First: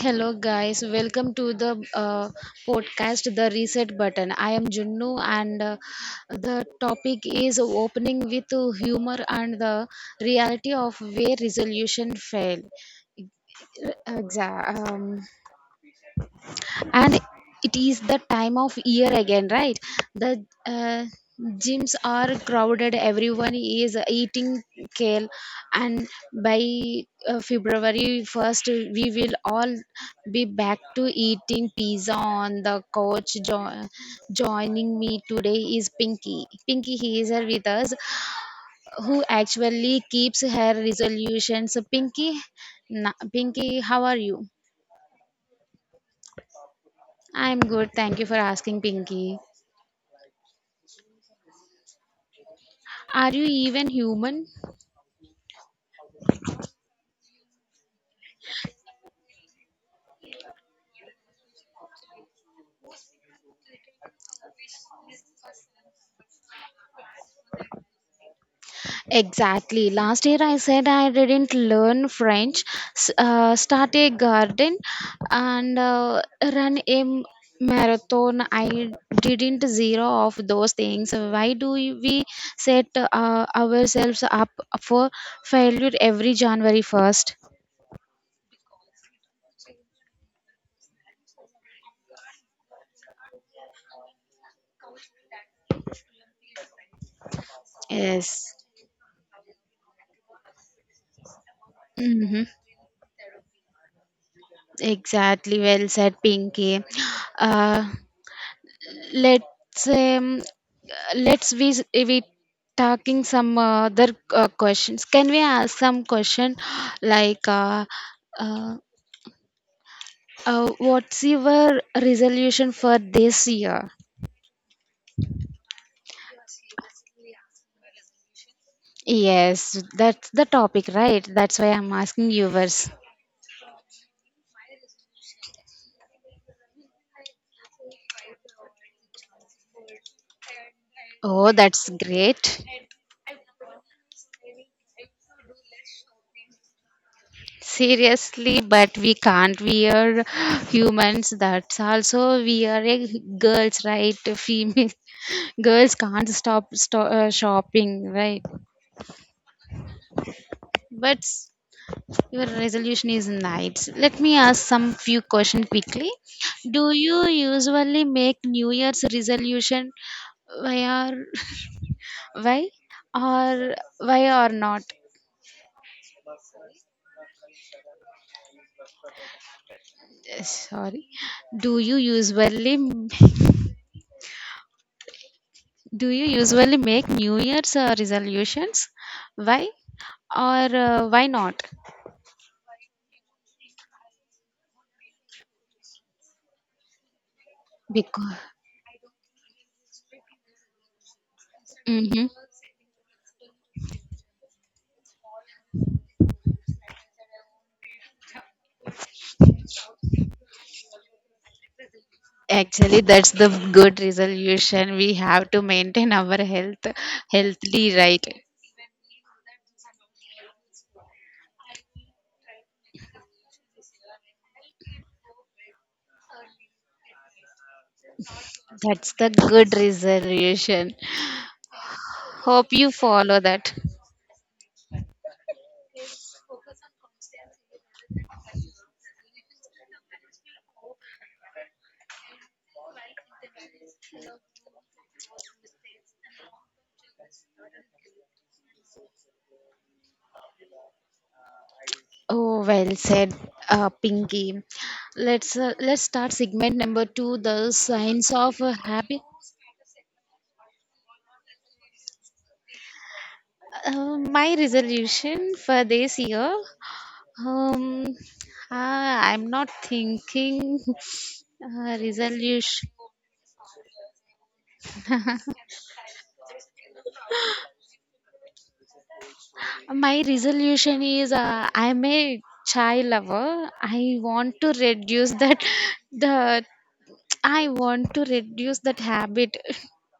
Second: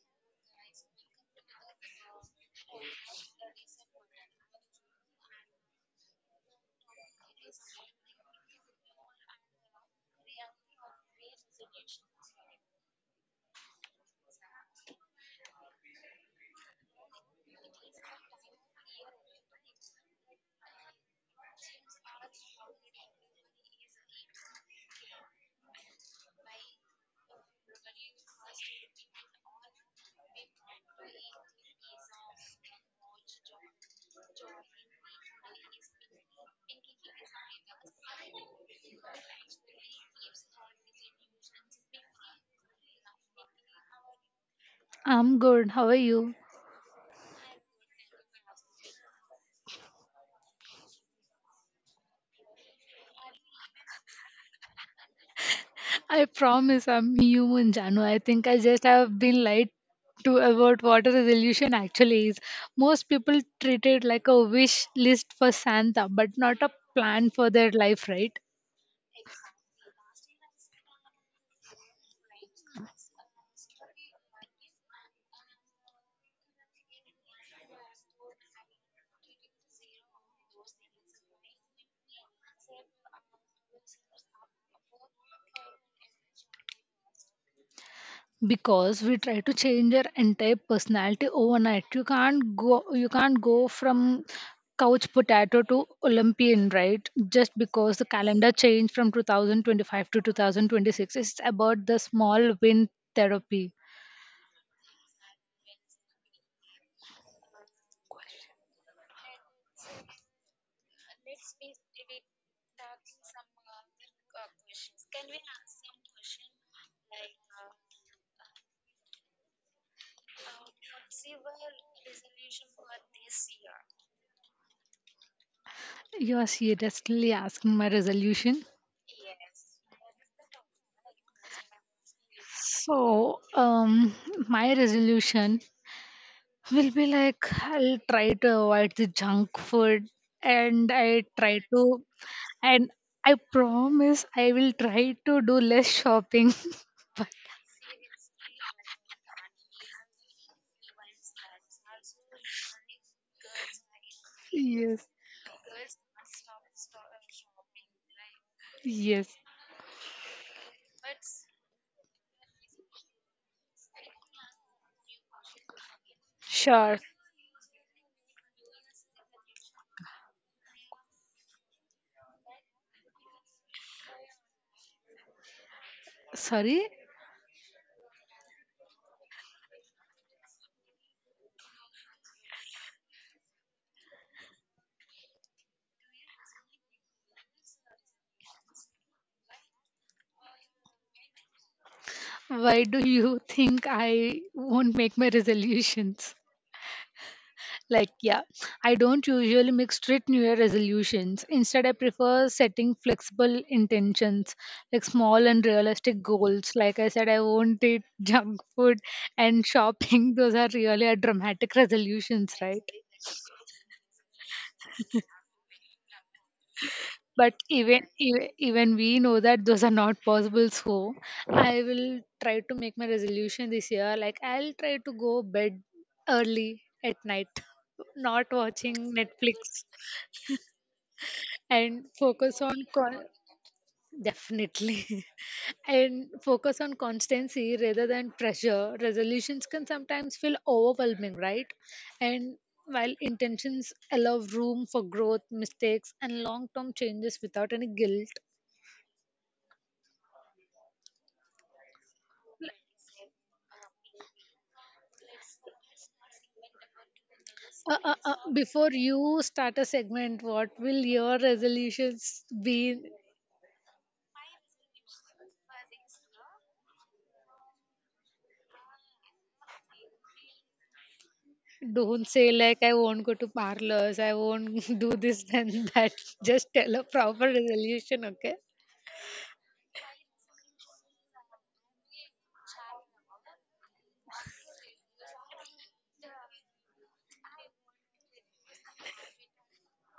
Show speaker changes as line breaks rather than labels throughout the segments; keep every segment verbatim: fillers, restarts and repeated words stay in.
hello guys. Welcome to the uh, podcast, The Reset Button. I am Junnu, and uh, the topic is opening with humor and the reality of where resolution fail. Exactly, and it is the time of year again, right? The uh, gyms are crowded, everyone is eating kale, and by uh, february first we will all be back to eating pizza on the couch. Jo- joining me today is pinky pinky He is here with us, who actually keeps her resolutions. Pinky, na- pinky, how are you?
I'm good. How are you?
I'm good, thank you for asking, Pinky. Are you even human?
I promise I'm human, Janu. I think I just have been lied to about what a resolution actually is. Most people treat it like a wish list for Santa, but not a plan for their life, right?
Exactly. Last year I said I didn't learn French, s- uh, start a garden, and uh, run a m- marathon. I didn't zero off those things. Why do we set uh, ourselves up for failure every January first?
Because we try to change our entire personality overnight. You can't go you can't go from couch potato to Olympian, right? Just because the calendar
Yes.
changed from two thousand twenty-five to two thousand twenty-six. It's about the
Mm-hmm.
small win therapy.
Exactly. Well said, Pinky. Uh, Let's um, let's we we talking some uh, other uh, questions. Can we ask some question like uh, uh, uh, what's your resolution for this year?
You are seriously asking my resolution?
Yes, that's the topic, right? That's why I'm asking yours.
So, um, my resolution will be like I'll try to avoid the junk food and I
Oh,
try
that's
to,
great.
and I promise I will try to do less shopping. But
Seriously, but we can't, we are humans, that's also we are a girls, right? Female.
yes,
Girls can't stop sto- uh, shopping, right?
yes,
But s- your resolution is nice. Let me ask some few question quickly. Do
sure.
you usually make new year's resolution? Why are why or why or not?
Sorry?
Sorry? do you usually Do you usually make New Year's uh, resolutions? Why or uh, why not?
Why do you think I won't make my resolutions? Like,
Because.
yeah. I don't usually make strict New Year resolutions. Instead, I
Hmm.
prefer setting flexible intentions, like small and realistic goals. Like I said, I won't eat junk food and shopping. Those are really a dramatic resolutions, right?
Actually, that's the good resolution. We have to maintain our health
But
healthily,
even
right?
even even we know that those are not possible, so I will try to make my resolution this year. Like, I'll try to go bed early at night, not watching
That's the good
Netflix
resolution.
and focus
Hope
on
you
con-
follow that.
definitely. And focus on constancy rather than pressure. Resolutions can sometimes feel overwhelming, right? And while intentions allow room for growth, mistakes, and long term changes without any guilt.
Oh, well said, uh, Pinky. Let's uh, let's start segment number two, the
Uh, uh,
signs
uh,
of a
before
happy.
you start a segment, what will your resolutions be?
Uh, my resolution for this year. Um, Ah, I'm not thinking uh,
Don't say like
resolution.
I won't go to parlors, I won't do this and that. Just tell a proper resolution, okay?
My resolution is uh, I'm a chai lover. I want to reduce that. The I want to reduce that habit.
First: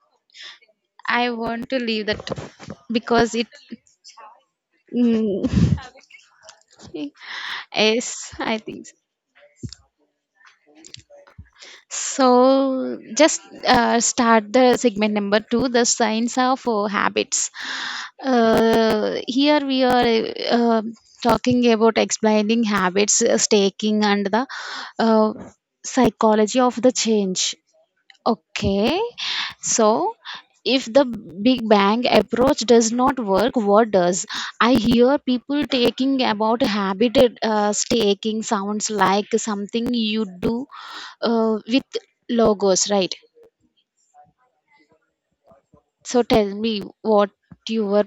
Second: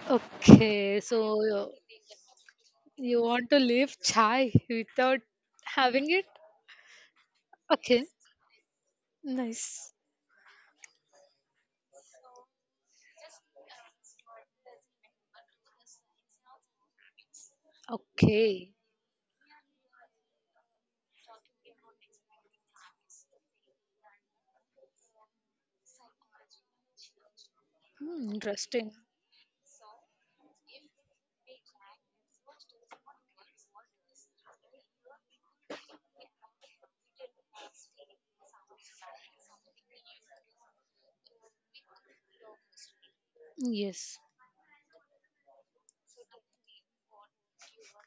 Okay,
I want
so
to leave that
you
because it.
want to live chai without
Mm.
having it? Okay,
Yes, I think so.
nice.
So just uh, start the segment number two, the signs of uh, habits.
Okay.
Uh, here we are uh, talking about explaining habits, uh, staking, and the uh, psychology of the change.
Hmm, interesting.
Okay, so if the big bang approach does not work, what does? I hear people taking about habit uh, staking sounds like something you do uh, with logos, right?
Yes.
So tell me what your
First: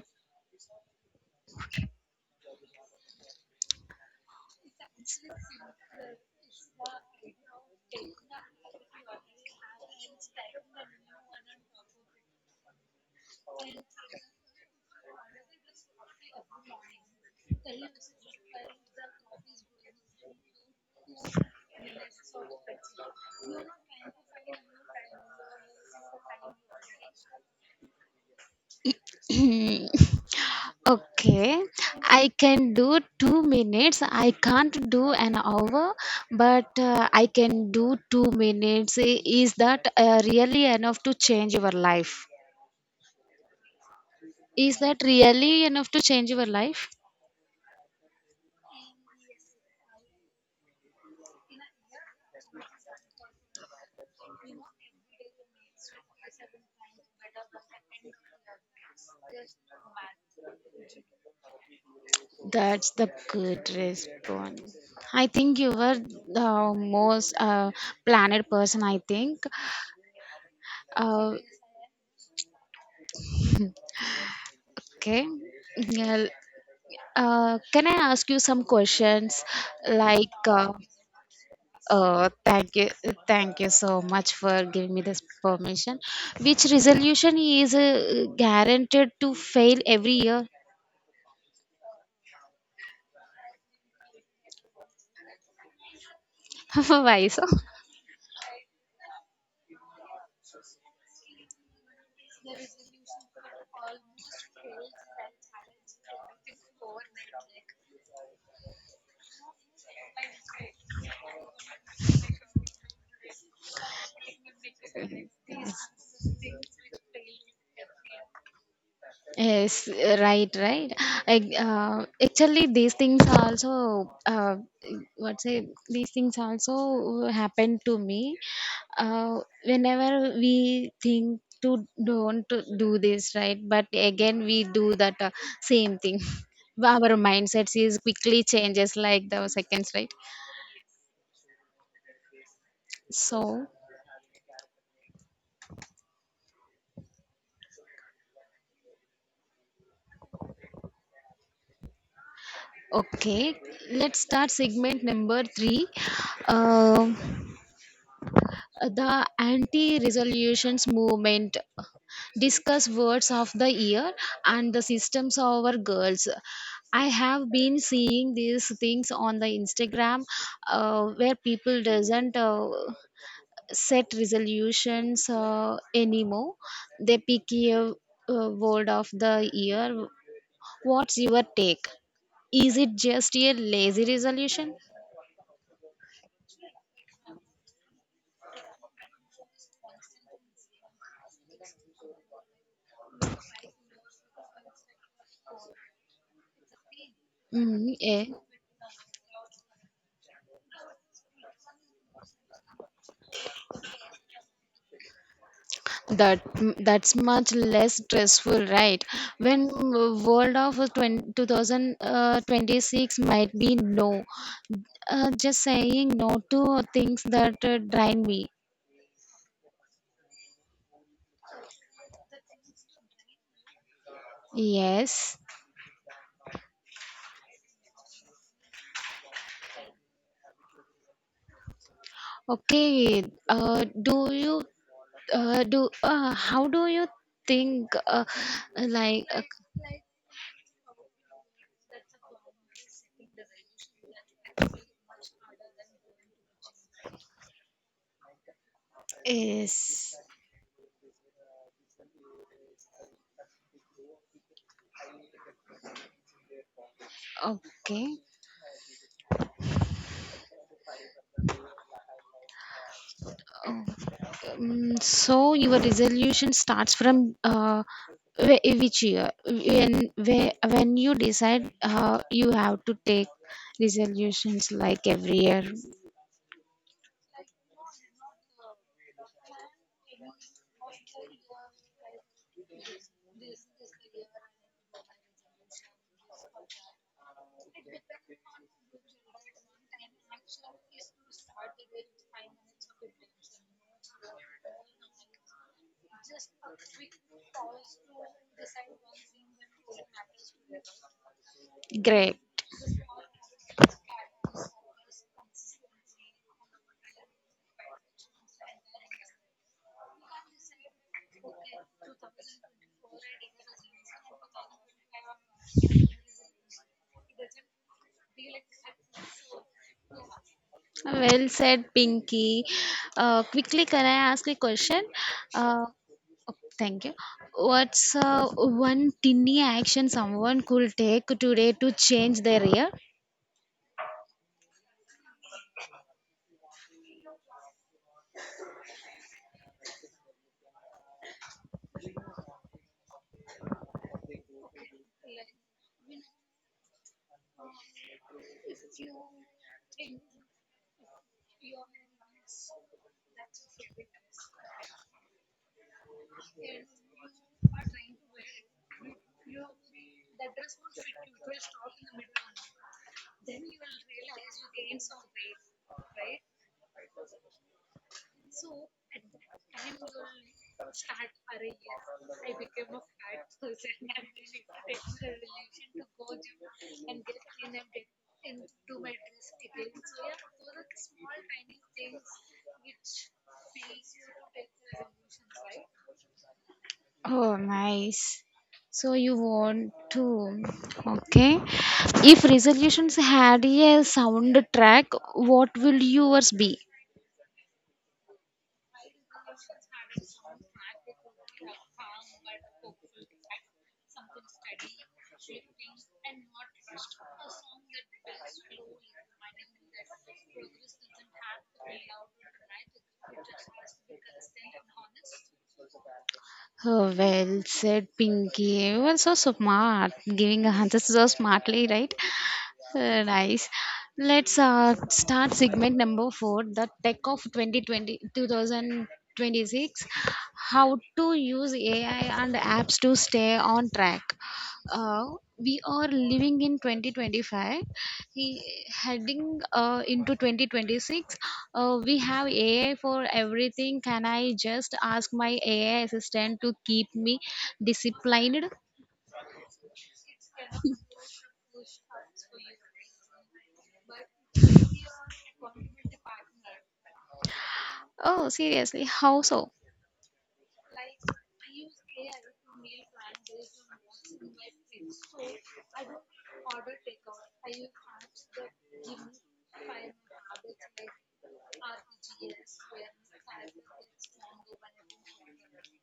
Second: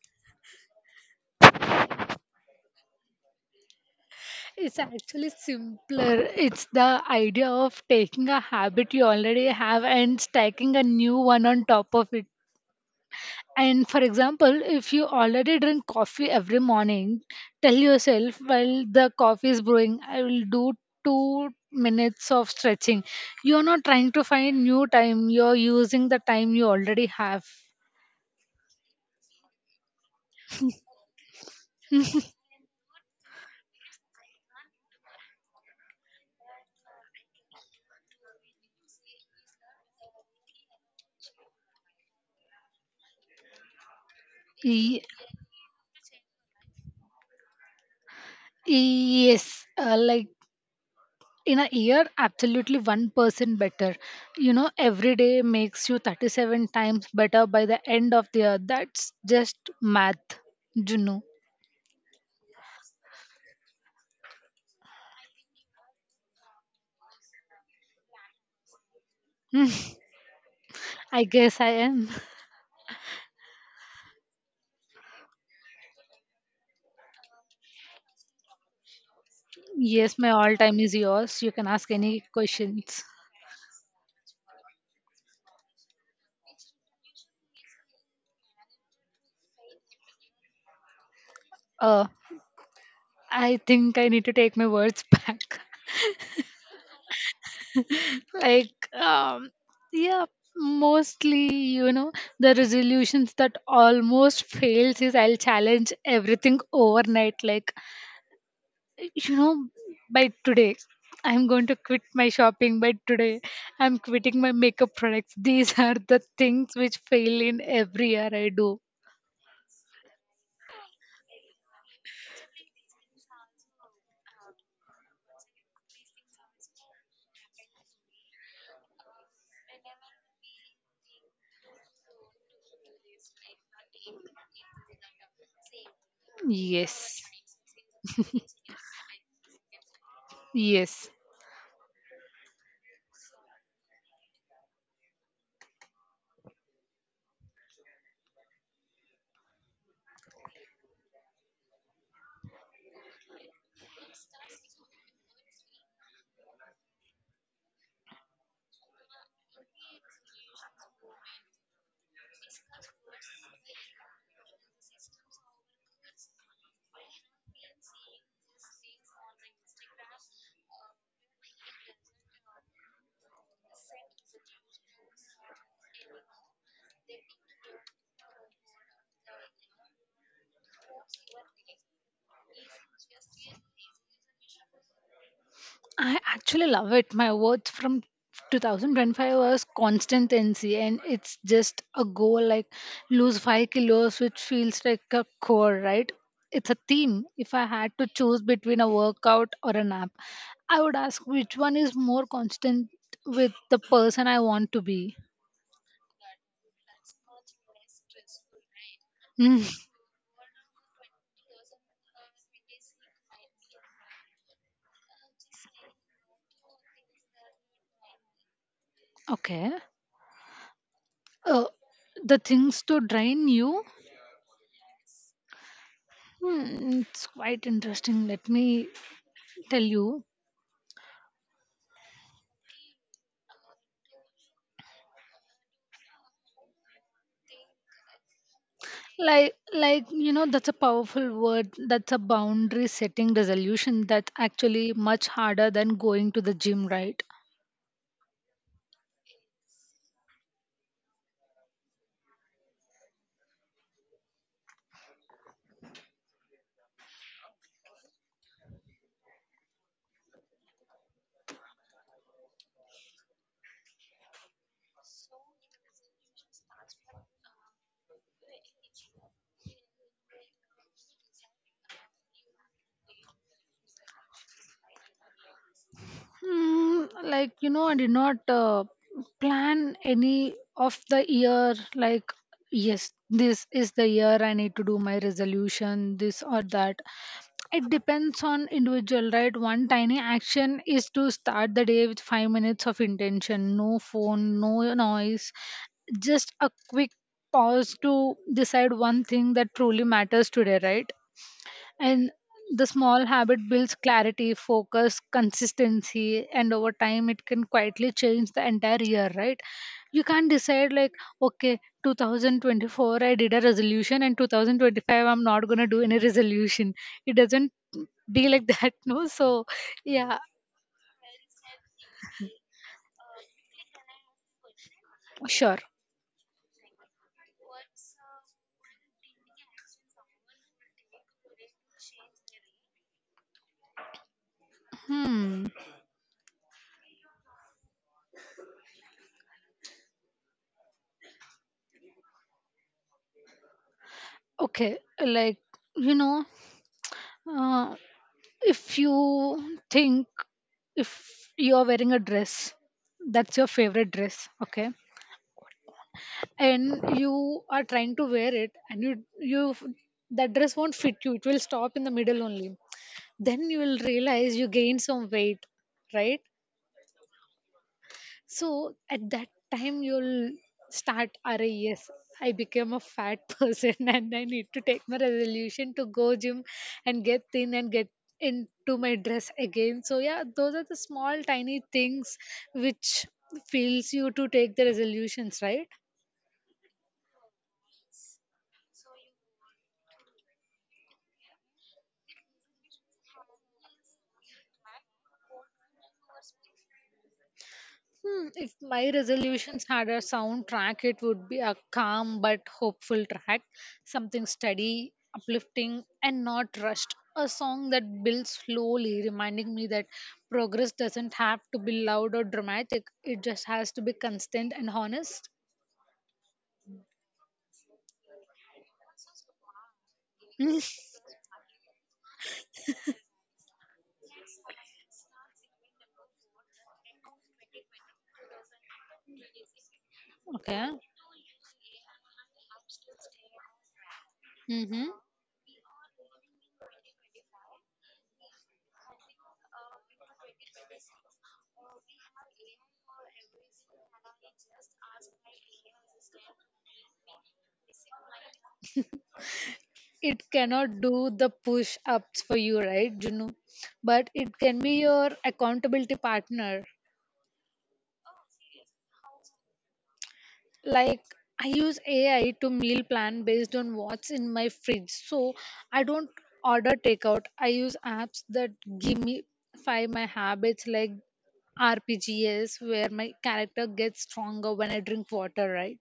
It's actually simpler. It's the idea of taking a habit you already have and stacking a new one on top of it. And for example, if you already drink coffee every morning, tell yourself while the coffee is brewing, I will do two minutes of stretching. You're not trying to find new time, you're using the time you already have.
okay, I can do two minutes. I can't do an hour, but uh, I can do two minutes. I- Is that uh, really enough to change your life? Is that
Ye-
really enough to change your life?
yes, uh, like, in a year, absolutely one percent better. You know, every day makes you thirty-seven times better by the end of the year. That's just math, you know.
That's the good response. I think you were the most uh, planned person, I think.
I
Uh,
guess I am.
okay. Yeah. Uh, can I ask you some questions
Yes, my
like.
all
Uh,
time is yours. You can ask any
Uh, thank you,
questions.
thank you so much for giving me this permission. Which resolution is uh, guaranteed to fail every year?
Uh, I think I need to take my words back.
Why so?
like, um, yeah, mostly, you know, the resolutions that almost fails is I'll challenge everything overnight. Like, you know, by today, I'm going to quit my shopping. By today, I'm quitting my makeup products. These are the things which fail in every year I do.
Yes, right, right. Like, uh, actually, these things also, uh, what say, these things also happen to me. Uh, whenever we think to don't do this, right? But again, we do that uh, same thing. Our
Yes.
mindsets is quickly changes like the seconds, right?
Yes.
So, okay, let's start segment number three. Um the anti-resolutions movement, discuss words of the year and the systems of our girls. I have been seeing these things on the instagram uh, where people doesn't uh, set resolutions uh, anymore. They pick a, uh word of the year. What's your take? Is it just a lazy resolution?
I actually love it. My words from two thousand twenty-five was consistency, and it's just a goal like lose five kilos, which feels like a core, right? It's a theme. If I
Mm,
had to
yeah.
choose between a workout or a nap, I would ask which one is more constant with the person I want to be.
That that's much less stressful, right?
Hmm,
When world of Twenty Two Thousand Twenty Six might be no, uh, just saying no to things that uh, drain me.
okay. Uh, the things to drain you.
Yes.
Hmm, it's quite interesting. Let me tell you.
Okay. uh, do you uh, do uh, how do you think uh, like uh,
like like you know that's a powerful word. That's a boundary setting resolution. That's actually much harder than going to the gym, right.
is. Okay. Um, um, so your resolution starts from uh, wh- which year when where, when you decide uh, you have to take resolutions like every year?
Mm, like, you know I did not uh, plan any of the year. Like, yes, this is the year I need to do my resolution, this or that. It depends on individual, right? One tiny action is to start the day with five minutes of intention, no phone, no noise, just a quick pause to decide one thing that truly matters today, right? And
Great,
the small habit builds clarity, focus, consistency, and over time it can quietly change the entire year, right? You can't decide like, okay, twenty twenty-four I did a resolution and twenty twenty-five I'm not gonna do any resolution. It doesn't be like that, no? So yeah,
well said, pinky. uh, quickly, can I ask a question?
sure.
uh, oh, thank you. What's uh, one tiny action someone could take today to change their year?
Hmm. Okay, like you know, uh, if you think if you are wearing a dress that's your favorite dress, okay, and you are trying to wear it, and you you that dress won't fit you, it will stop in the middle only, then you will realize you gain some weight, right? So at that time, you'll start, Array, yes, I became a fat person and I need to take my resolution to go gym and get thin and get into my dress again. So yeah, those are the small tiny things which feels you to take the resolutions, right?
Oh, nice. So you want to. Okay. If resolutions had a soundtrack, what will yours be?
Hmm, if my resolutions had a soundtrack, it would be a calm but hopeful track, something steady, uplifting, and not rushed. A song that builds slowly, reminding me that progress doesn't have to be loud or dramatic, it just has to be constant and honest.
Oh, well said, Pinky. You are so smart. Giving answers so smartly, right? Uh, nice. Let's uh, start segment number four, the tech of two thousand twenty, two thousand twenty-six.
Okay.
How to use A I and apps to stay on track.
Mm-hmm.
Uh, we are living in twenty twenty-five, He- heading uh, into twenty twenty-six. Uh, we have A I for everything. Can I just ask my A I assistant to keep me disciplined?
It cannot do the push ups for you, right, Juno? But it can be your accountability partner.
Oh, seriously, how so?
Like, I use A I to meal plan based on what's in my fridge. So I don't order takeout. I use apps that give me five my habits like R P Gs where my character gets stronger when I drink water, right?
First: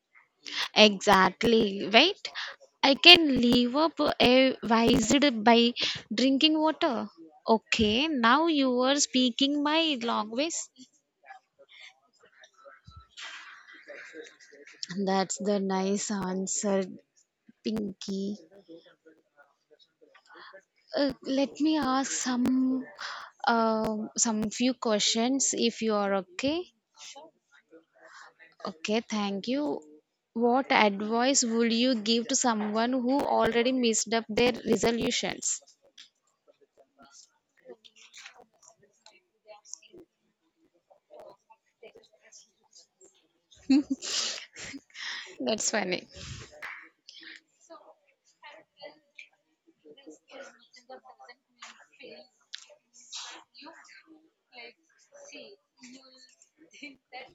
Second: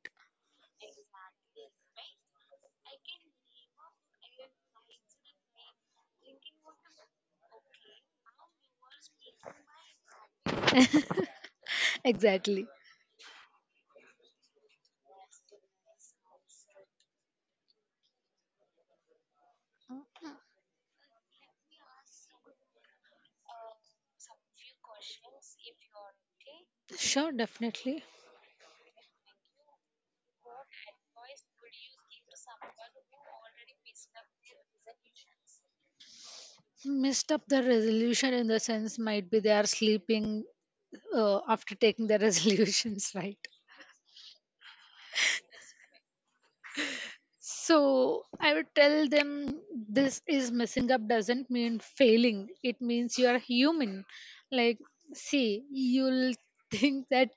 Exactly, right? I can live up a wised by drinking water. Okay, now you are speaking my language.
Exactly.
That's the nice answer, Pinky. Uh, let me ask some um some few questions if you are okay.
Sure, definitely.
Okay, thank you. What advice would you give to someone who already messed up their resolutions?
Missed up the resolution in the sense might be they are sleeping uh, after taking their resolutions, right?
That's funny.
So I would tell them, this is messing up doesn't mean failing, it means you are human. Like, see, you'll think that.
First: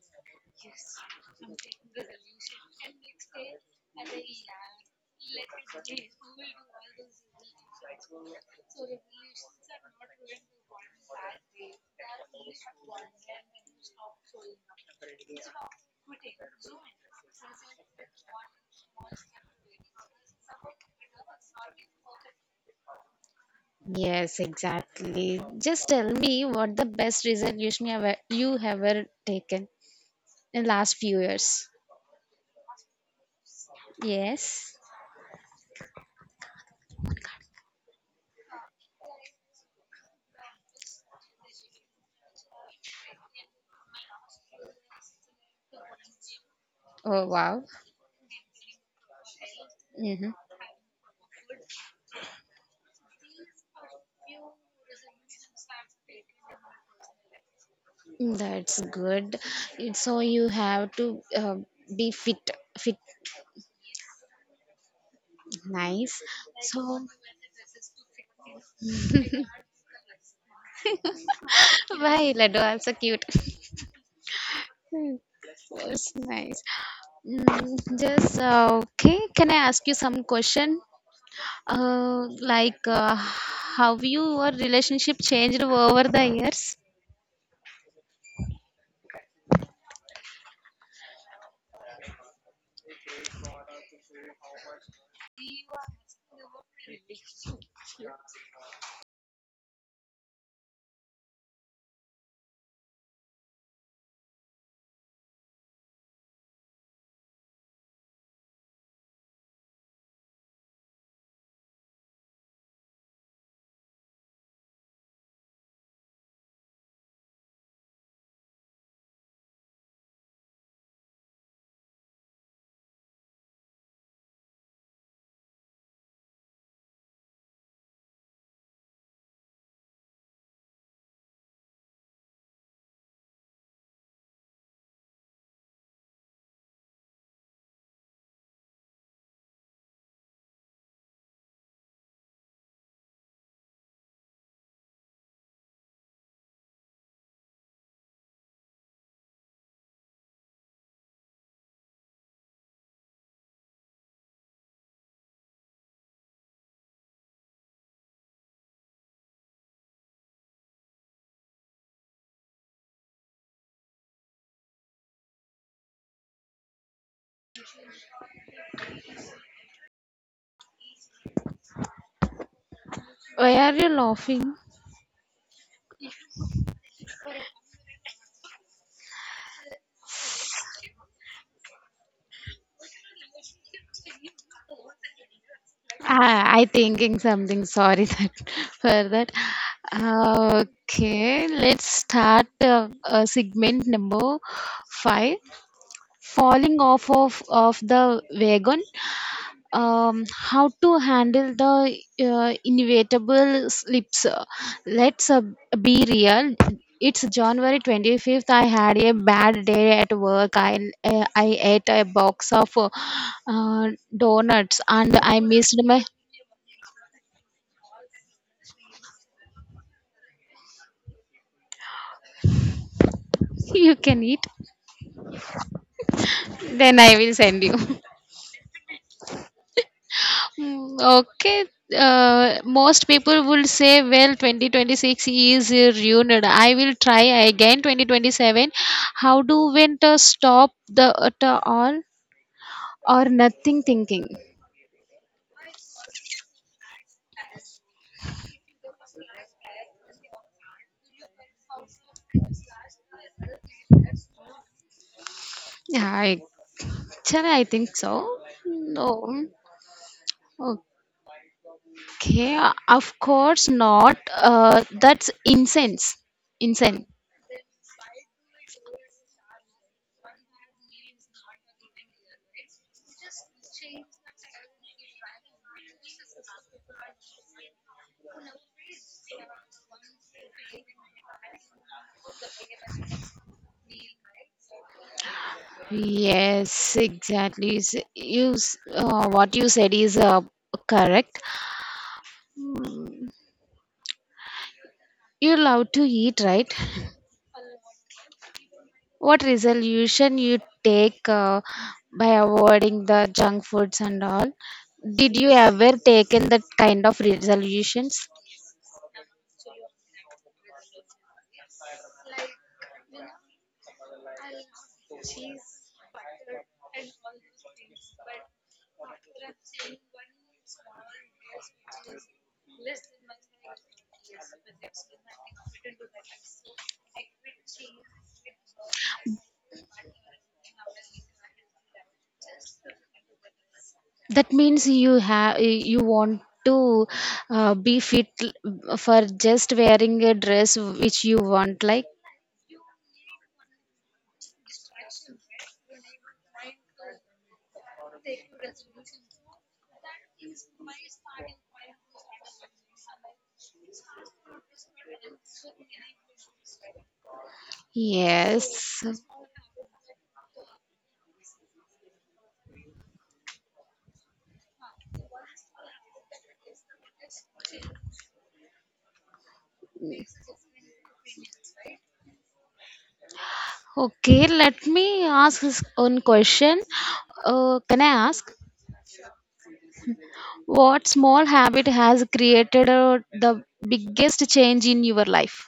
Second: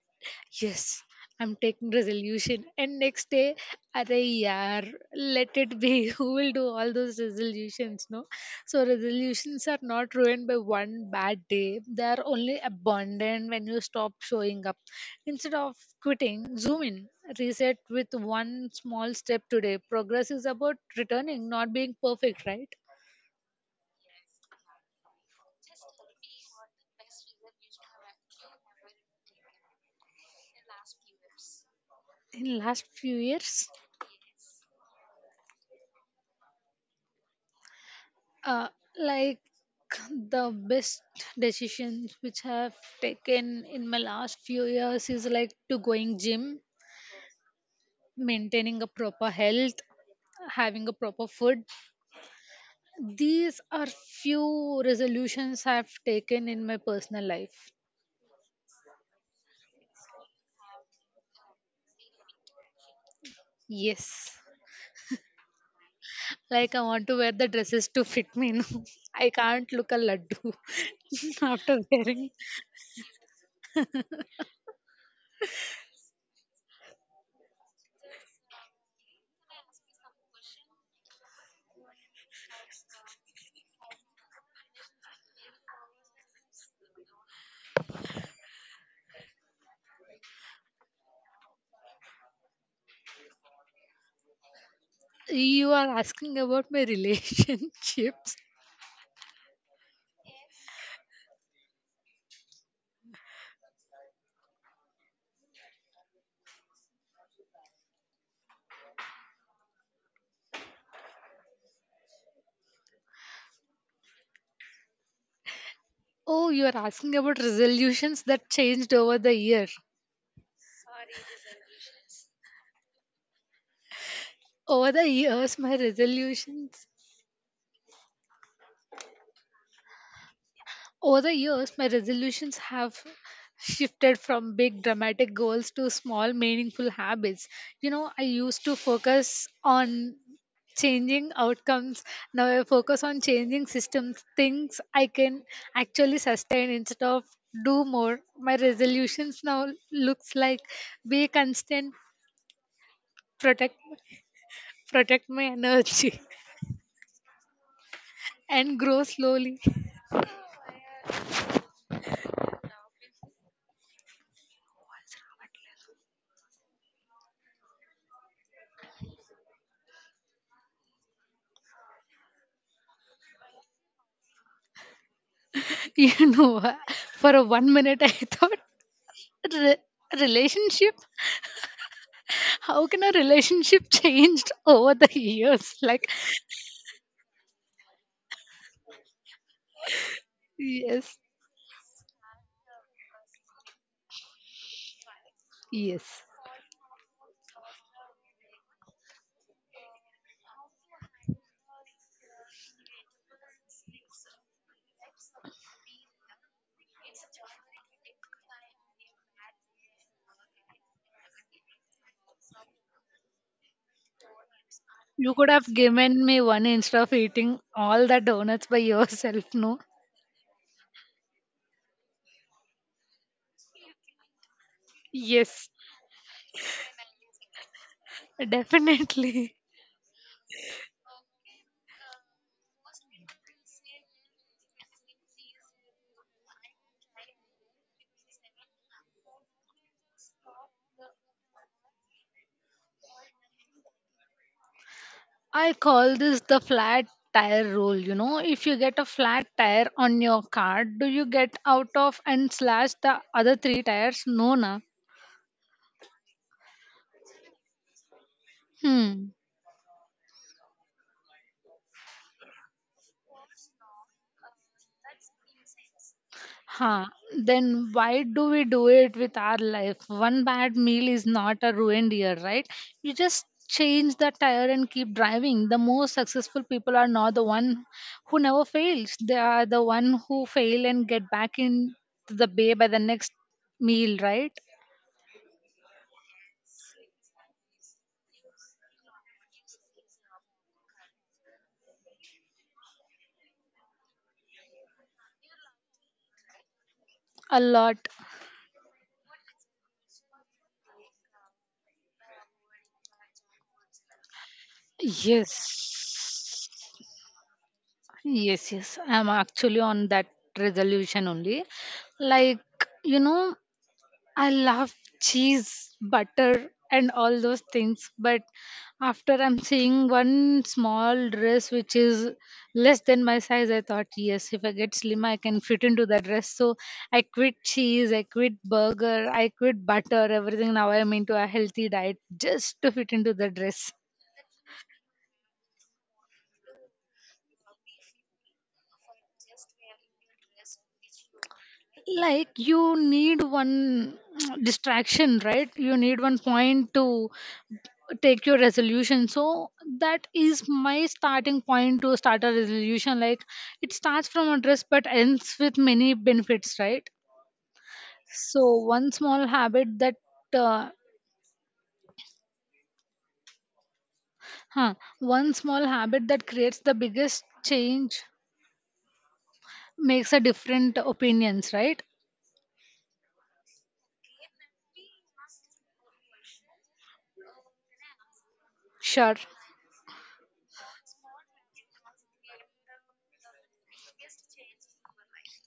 Yes, I'm taking resolution. And next day, are yaar, let it be. Who will do all those resolutions? No. So resolutions are not ruined by one bad day. They are only abandoned when you stop showing up. Instead of quitting, zoom in. Reset with one small step today. Progress is about returning, not being perfect, right?
Yes, exactly. Just tell me what the best resolution you ever you ever taken in last few years.
In last few years.
Yes.
uh, like, the best decisions which I have taken in my last few years is like to going gym,
Oh wow.
maintaining a proper health,
Hmm.
having a proper food. These are few resolutions I've taken in my personal life.
That's good. It- So you have to uh, be fit, fit,
Yes.
nice.
Like, I
So.
want to wear the dresses to fit me. No, I can't look a laddu after wearing.
Why, Lado? I'm so cute. Hmm, that's nice. Mm, just uh, okay. Can I ask you some question? Uh, like, uh, have your relationship changed over the years?
You are asking about my relationships? Oh, you are asking about resolutions that changed over the year. Over the years, my resolutions over the years my resolutions have shifted from big dramatic goals to small meaningful habits. You know, I used to focus on changing outcomes. Now I focus on changing systems, things I can actually sustain instead of do more. My resolutions now looks like be constant, protect protect my energy and grow slowly.
Why are you laughing?
You know, uh, for a one minute I thought, "Re- relationship? How can a relationship changed over the years? Like,
Ah, I thinking something. Sorry that for that. Uh,
yes,
Okay, let's start uh, uh, segment number five.
yes."
Falling off of, of the wagon, um, how to handle the uh, inevitable slips. Let's uh, be real. It's january twenty-fifth, I had a bad day at work. i uh, I ate a box of uh, donuts, and
You
I
could have
missed my.
given me one instead of eating all the donuts by yourself, no?
You can eat,
Yes,
then I will send you.
definitely.
Hmm. Okay, uh, most people will say, well, twenty twenty-six is uh, ruined. I will try again twenty twenty-seven. How do winter stop the at all? Or nothing thinking.
I call this the flat tire rule. You know, if you get a flat tire on your car, do you get out of and slash the other three tires? No, na.
I actually I think so.
Hmm.
No. Okay, of course not. Uh, that's incense. Incense.
Huh. Then why do we do it with our life? One bad meal is not a ruined year, right? You just change the tire and keep driving. The most successful people are not the one who never fails. They are the one who fail and get back in the bay by the next meal, right?
Yes, exactly. S- you s- uh, what you said is uh, correct. You love to eat, right?
A lot.
What resolution you take uh, by avoiding the junk foods and all? Did you ever taken that
Yes,
kind of resolutions?
yes, yes. I'm actually on that resolution only. Like, you know, I love cheese, butter, and all those things. But after I'm seeing one small dress which is less than my size, I thought, yes, if I get slim, I can fit into that dress. So I quit cheese, I quit burger, I quit butter, everything. Now I'm into a healthy diet just to fit into the dress.
That means you have you want to uh, be fit l- for just wearing a dress which you want, like,
Like, you need one distraction, right? You need one point to take your resolution. So that is my starting point to start a resolution. Like, it starts from a dress but ends with many benefits, right? So
yes.
one small habit that uh, huh, one small habit that creates the biggest change makes a different opinions, right?
Okay, let me ask this one question. Uh, can I ask?
Sure.
What small habit has created uh, the biggest change in your life?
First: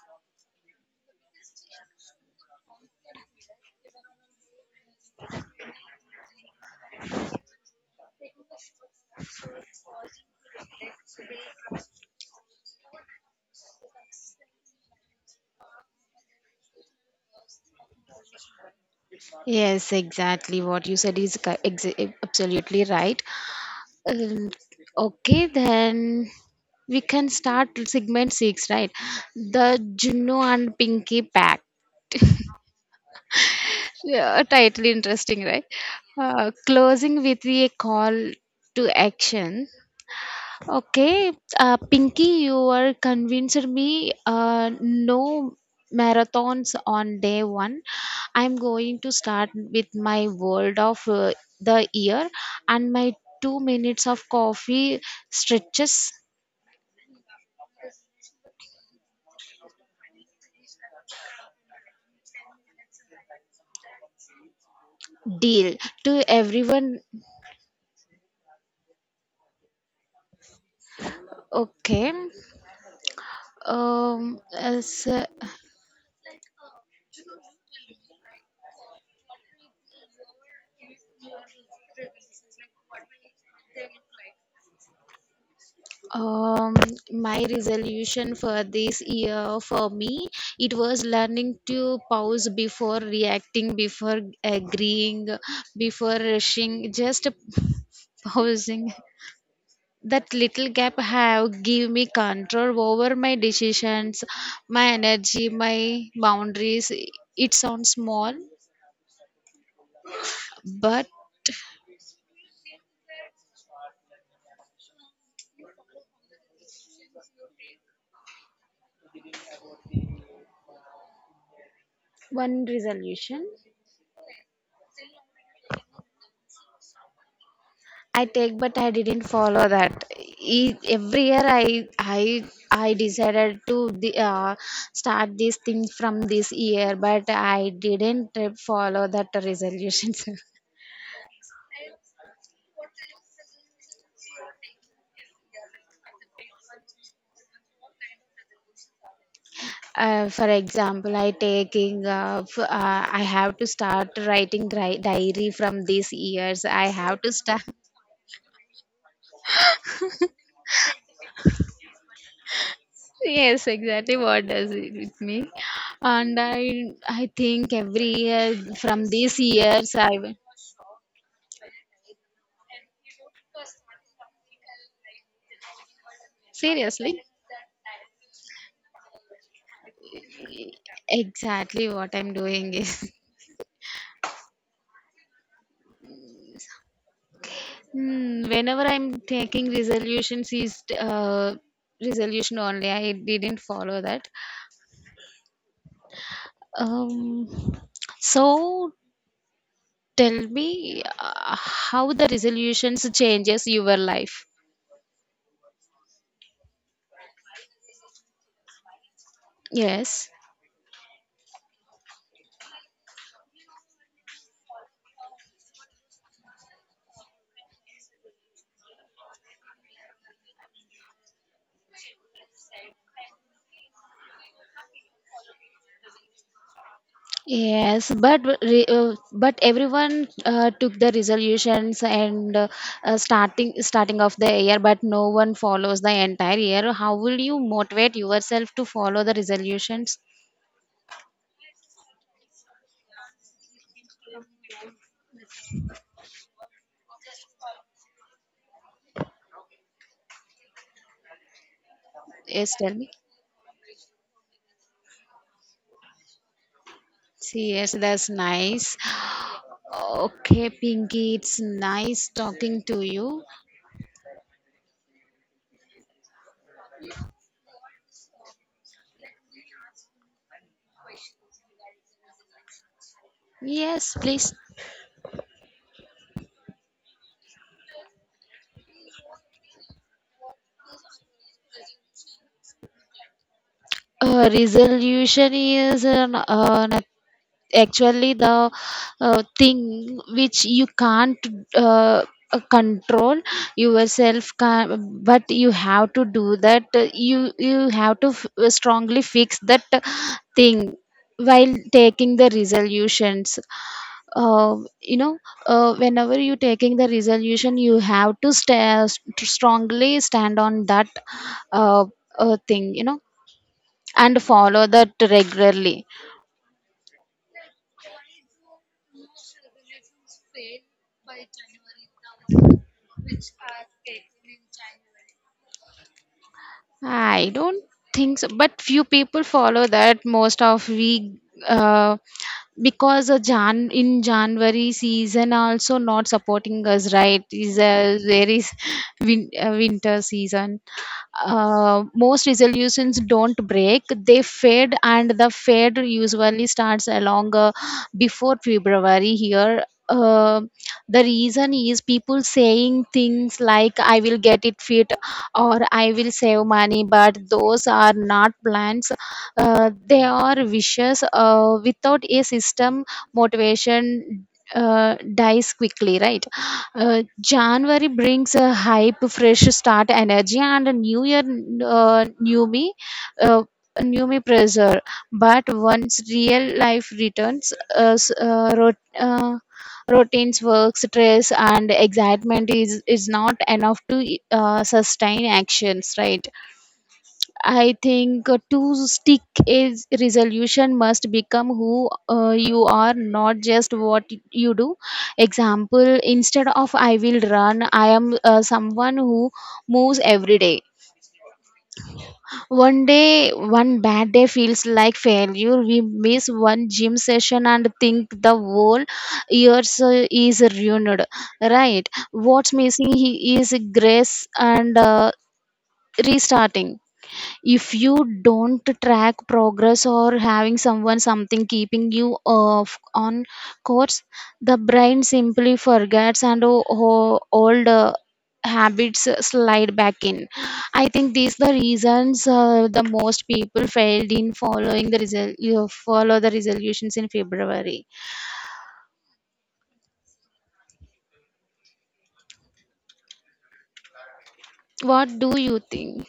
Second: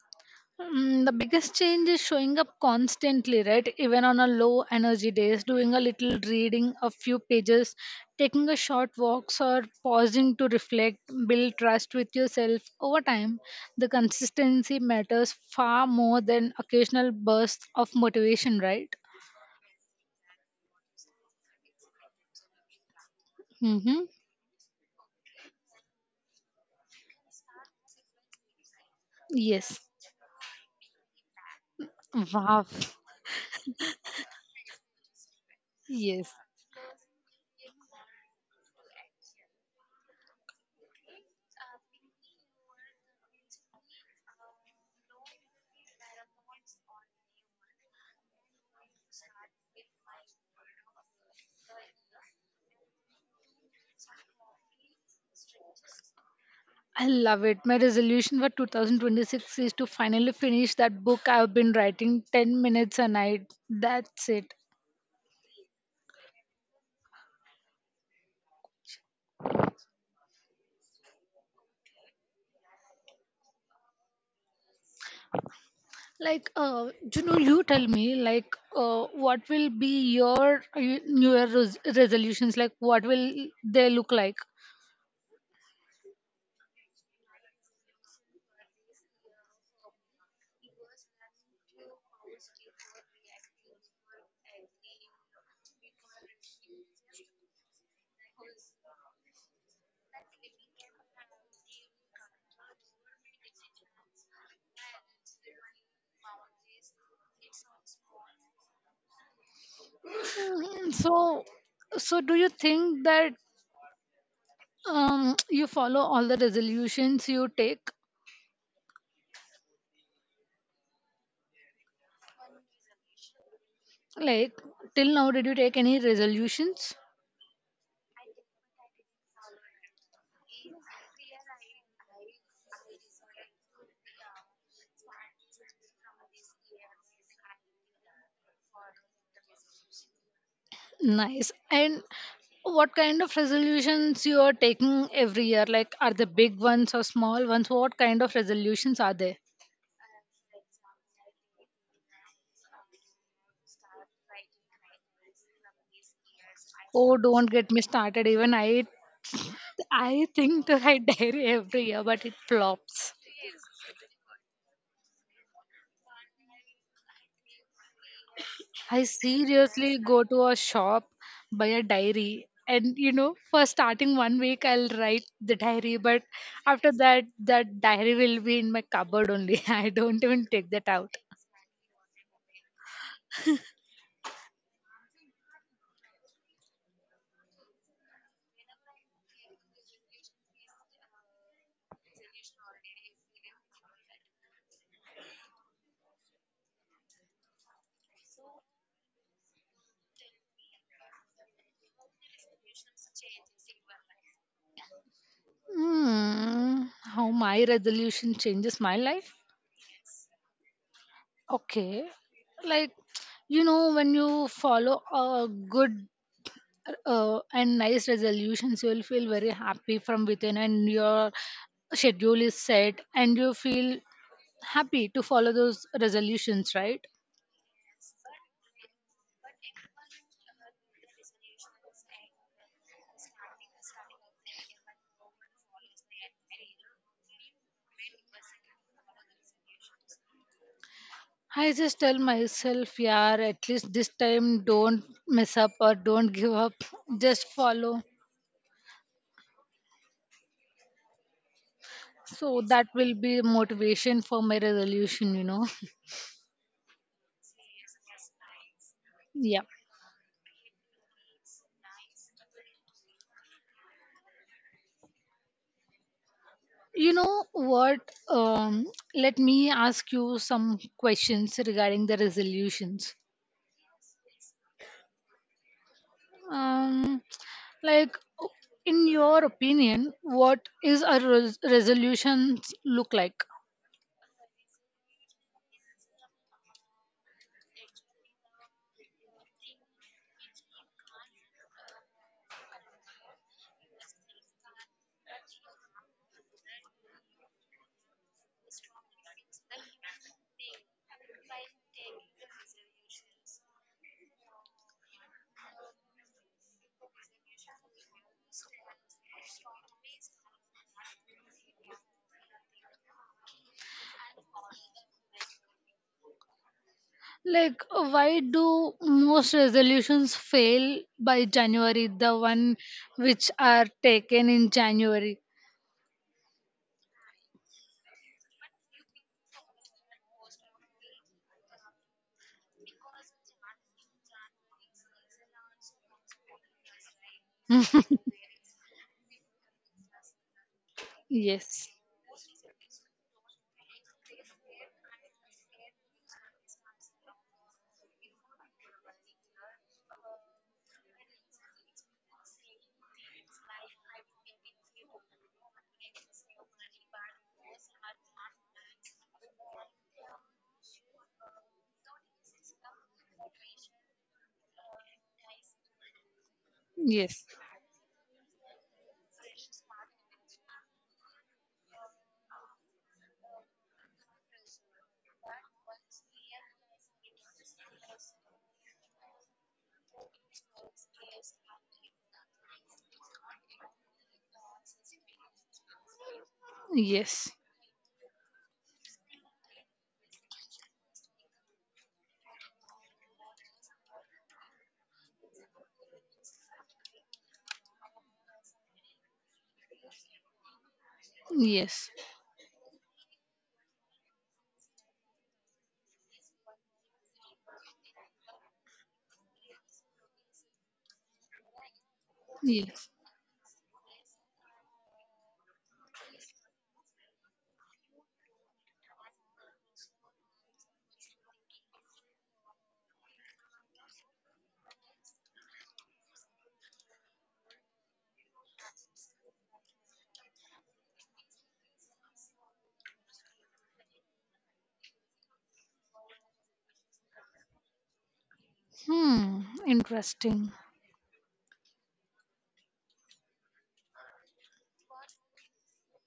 Mm, the biggest change is showing up constantly, right? Even on a low energy days, doing a little reading, a few pages, taking a short walks or pausing to reflect, build trust with yourself over time. The consistency matters far more than occasional bursts of motivation, right?
Yes, exactly. What you said is co- ex- absolutely right.
Mm-hmm.
Um, okay, then we can start segment six, right? The
Yes.
Juno and Pinky Pack.
Wow.
Yeah, totally interesting, right?
Yes.
Uh, closing with a call to action. Okay, uh, Pinky, you are convinced me. Uh, no marathons on day one. I'm going to start with my world of uh, the year and my two minutes of coffee stretches
I love it. My resolution for two thousand twenty-six is to finally finish that book I've been writing ten minutes a night. That's it.
deal to everyone. Okay, um, as, uh,
Like, uh, you know, you tell me, like, uh, what will be your uh, New Year res- resolutions? Like, what will they look like?
Um, my resolution for this year for me, it was learning to pause before reacting, before agreeing, before rushing, just pausing. That little gap have give me control over my decisions, my energy, my boundaries. It sounds small,
Mm,
but
So, so do you think that um, you follow all the resolutions you take?
one resolution
Like, till now, did you take any resolutions?
I take, but I didn't follow that. Each, every year, I I I decided to the, uh, start these things from this year, but I didn't uh, follow that resolutions.
Nice. And what kind of resolutions you are taking every year? Like, are they big ones or small ones? What kind of resolutions are they?
uh, for example, I taking uh, f- uh, I have to start writing dri- diary from these years. I
Oh,
have to
don't
start.
get me started. Even I, I think that I diary every year, but it flops.
Yes, exactly. What does it with me? And I I think every year
I
from these years
seriously
I
go
will.
to a shop, buy a diary, and you know, for starting one week, I'll write the diary, but after
Seriously?
that, that diary will be in my cupboard only. I don't even take that out.
Exactly what I'm doing is. Hmm, whenever I'm taking resolutions is uh, resolution only. I didn't follow that. Um, so tell me uh, how the resolutions changes your life.
Hmm, how my resolution changes my life?
Yes.
Okay, like you know, when you follow a good uh, and nice resolutions, you will feel very happy from within, and your schedule is set and you feel happy to follow those resolutions, right?
Yes, but re- uh, but everyone uh, took the resolutions and uh, uh, starting starting of the year, but no one follows the entire year. How will you motivate yourself to follow the resolutions?
I just tell myself, yeah, at least this time, don't mess up or don't give up, just follow. So
Yes,
that
tell me.
will be motivation for my resolution you know
See, yes, that's nice.
Yeah.
Okay, Pinky, it's nice talking to you.
You know what, um, let me ask you some questions regarding the resolutions.
Yes, please.
Um, like, in your opinion, what is a res- resolutions look like?
Uh, resolution is uh, n- uh, nothing. Actually the uh, thing which you can't uh, uh, control yourself can, but you have to do that uh, you you have to f- uh, strongly fix that uh, thing while taking the resolutions. uh, you know, uh, whenever you taking the resolution, you have to sta st- strongly stand on that uh, uh, thing, you know, and follow that regularly.
Like, why do most resolutions fail by January? The one which are taken in January.
I don't think so, but few people follow that. Most of we, uh, because a Jan in January season also not supporting us, right? Is a very s- win, uh, winter season.
Yes.
Uh, most resolutions don't break; they fade, and the fade usually starts along uh, before February here. Uh, the reason is people saying things like "I will get it fit," or I will save money, but those are not plans. Uh, they are wishes. Uh, without a system, motivation uh, dies quickly, right? Uh,
Yes.
January brings a hype, fresh start energy, and a new year, uh, new me. Uh, new me pressure, but once real life returns uh, s- uh, rot- uh, routines, work, stress, and excitement is is not enough to uh, sustain actions, right?
Yes.
I think uh, to stick a resolution must become who uh, you are, not just what you do. Example: Instead of I will run, I am uh, someone who moves every day.
Yes.
One day, one bad day feels like failure. We miss one gym session and think the whole year so- is ruined. Right? What's
Yes.
missing he- is grace and uh, restarting. If you don't track progress or having someone something keeping you off on course, the brain simply forgets and o- o- old uh, habits slide back in. I think these the reasons uh, the most people failed in following the resol- you follow the resolutions in february.
Hmm. Interesting.
What do you think?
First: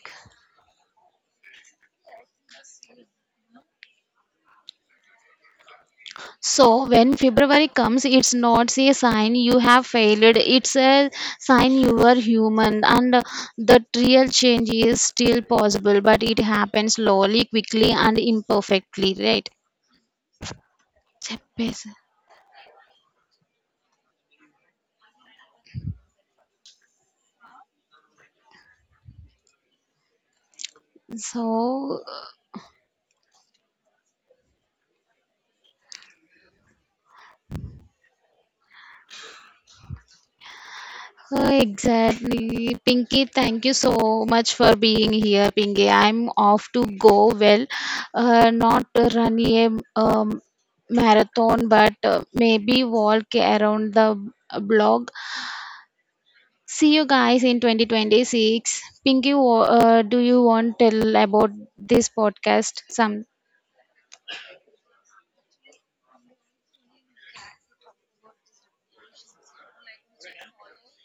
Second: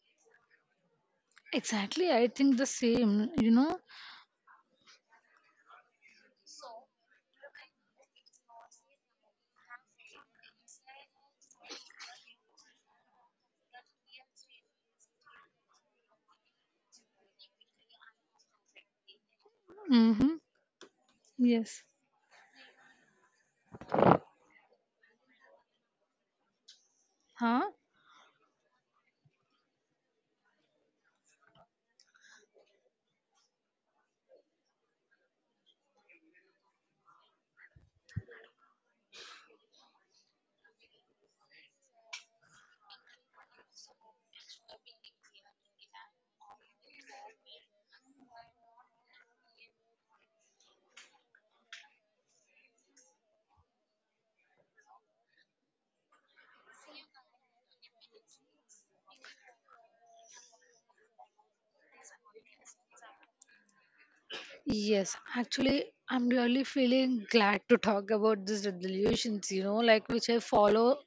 Exactly. I think the same. You know.
So when February comes, it's not a sign you have failed. It's a sign you are human, and the real change is still possible, but it happens slowly, quickly, and imperfectly. Right?
Mhm. Yes.
చెప్పేసా.
Huh?
So uh, exactly, Pinky. Thank you so much for being here, Pinky. I'm off to go. Well, uh, not run a um, marathon, but uh, maybe walk around the blog. See you guys in twenty twenty-six. Pinky, wa- uh, do you want to tell about this podcast? Some
Yes. Actually, I'm really feeling glad to talk about these resolutions, you know, like which I follow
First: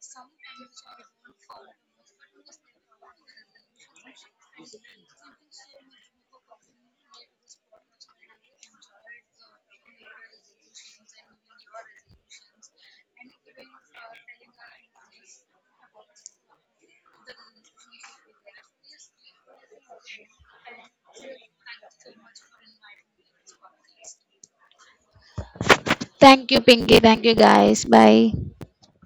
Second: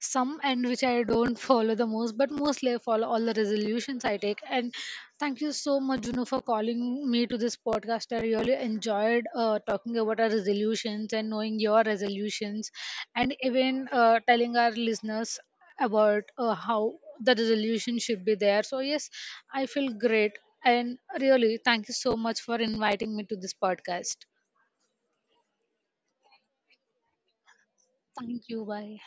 some and which I don't follow the most, but mostly I follow all the resolutions I take. And thank you so much, Juno, for calling me to this podcast. I really enjoyed uh, talking about our resolutions and knowing your resolutions, and even uh, telling our listeners about uh, how the resolution should be there. So, yes, I feel great. And really, thank you so much for inviting me to this podcast.
thank you, Pinky. Thank you, guys.
Thank
Bye.
you. Bye.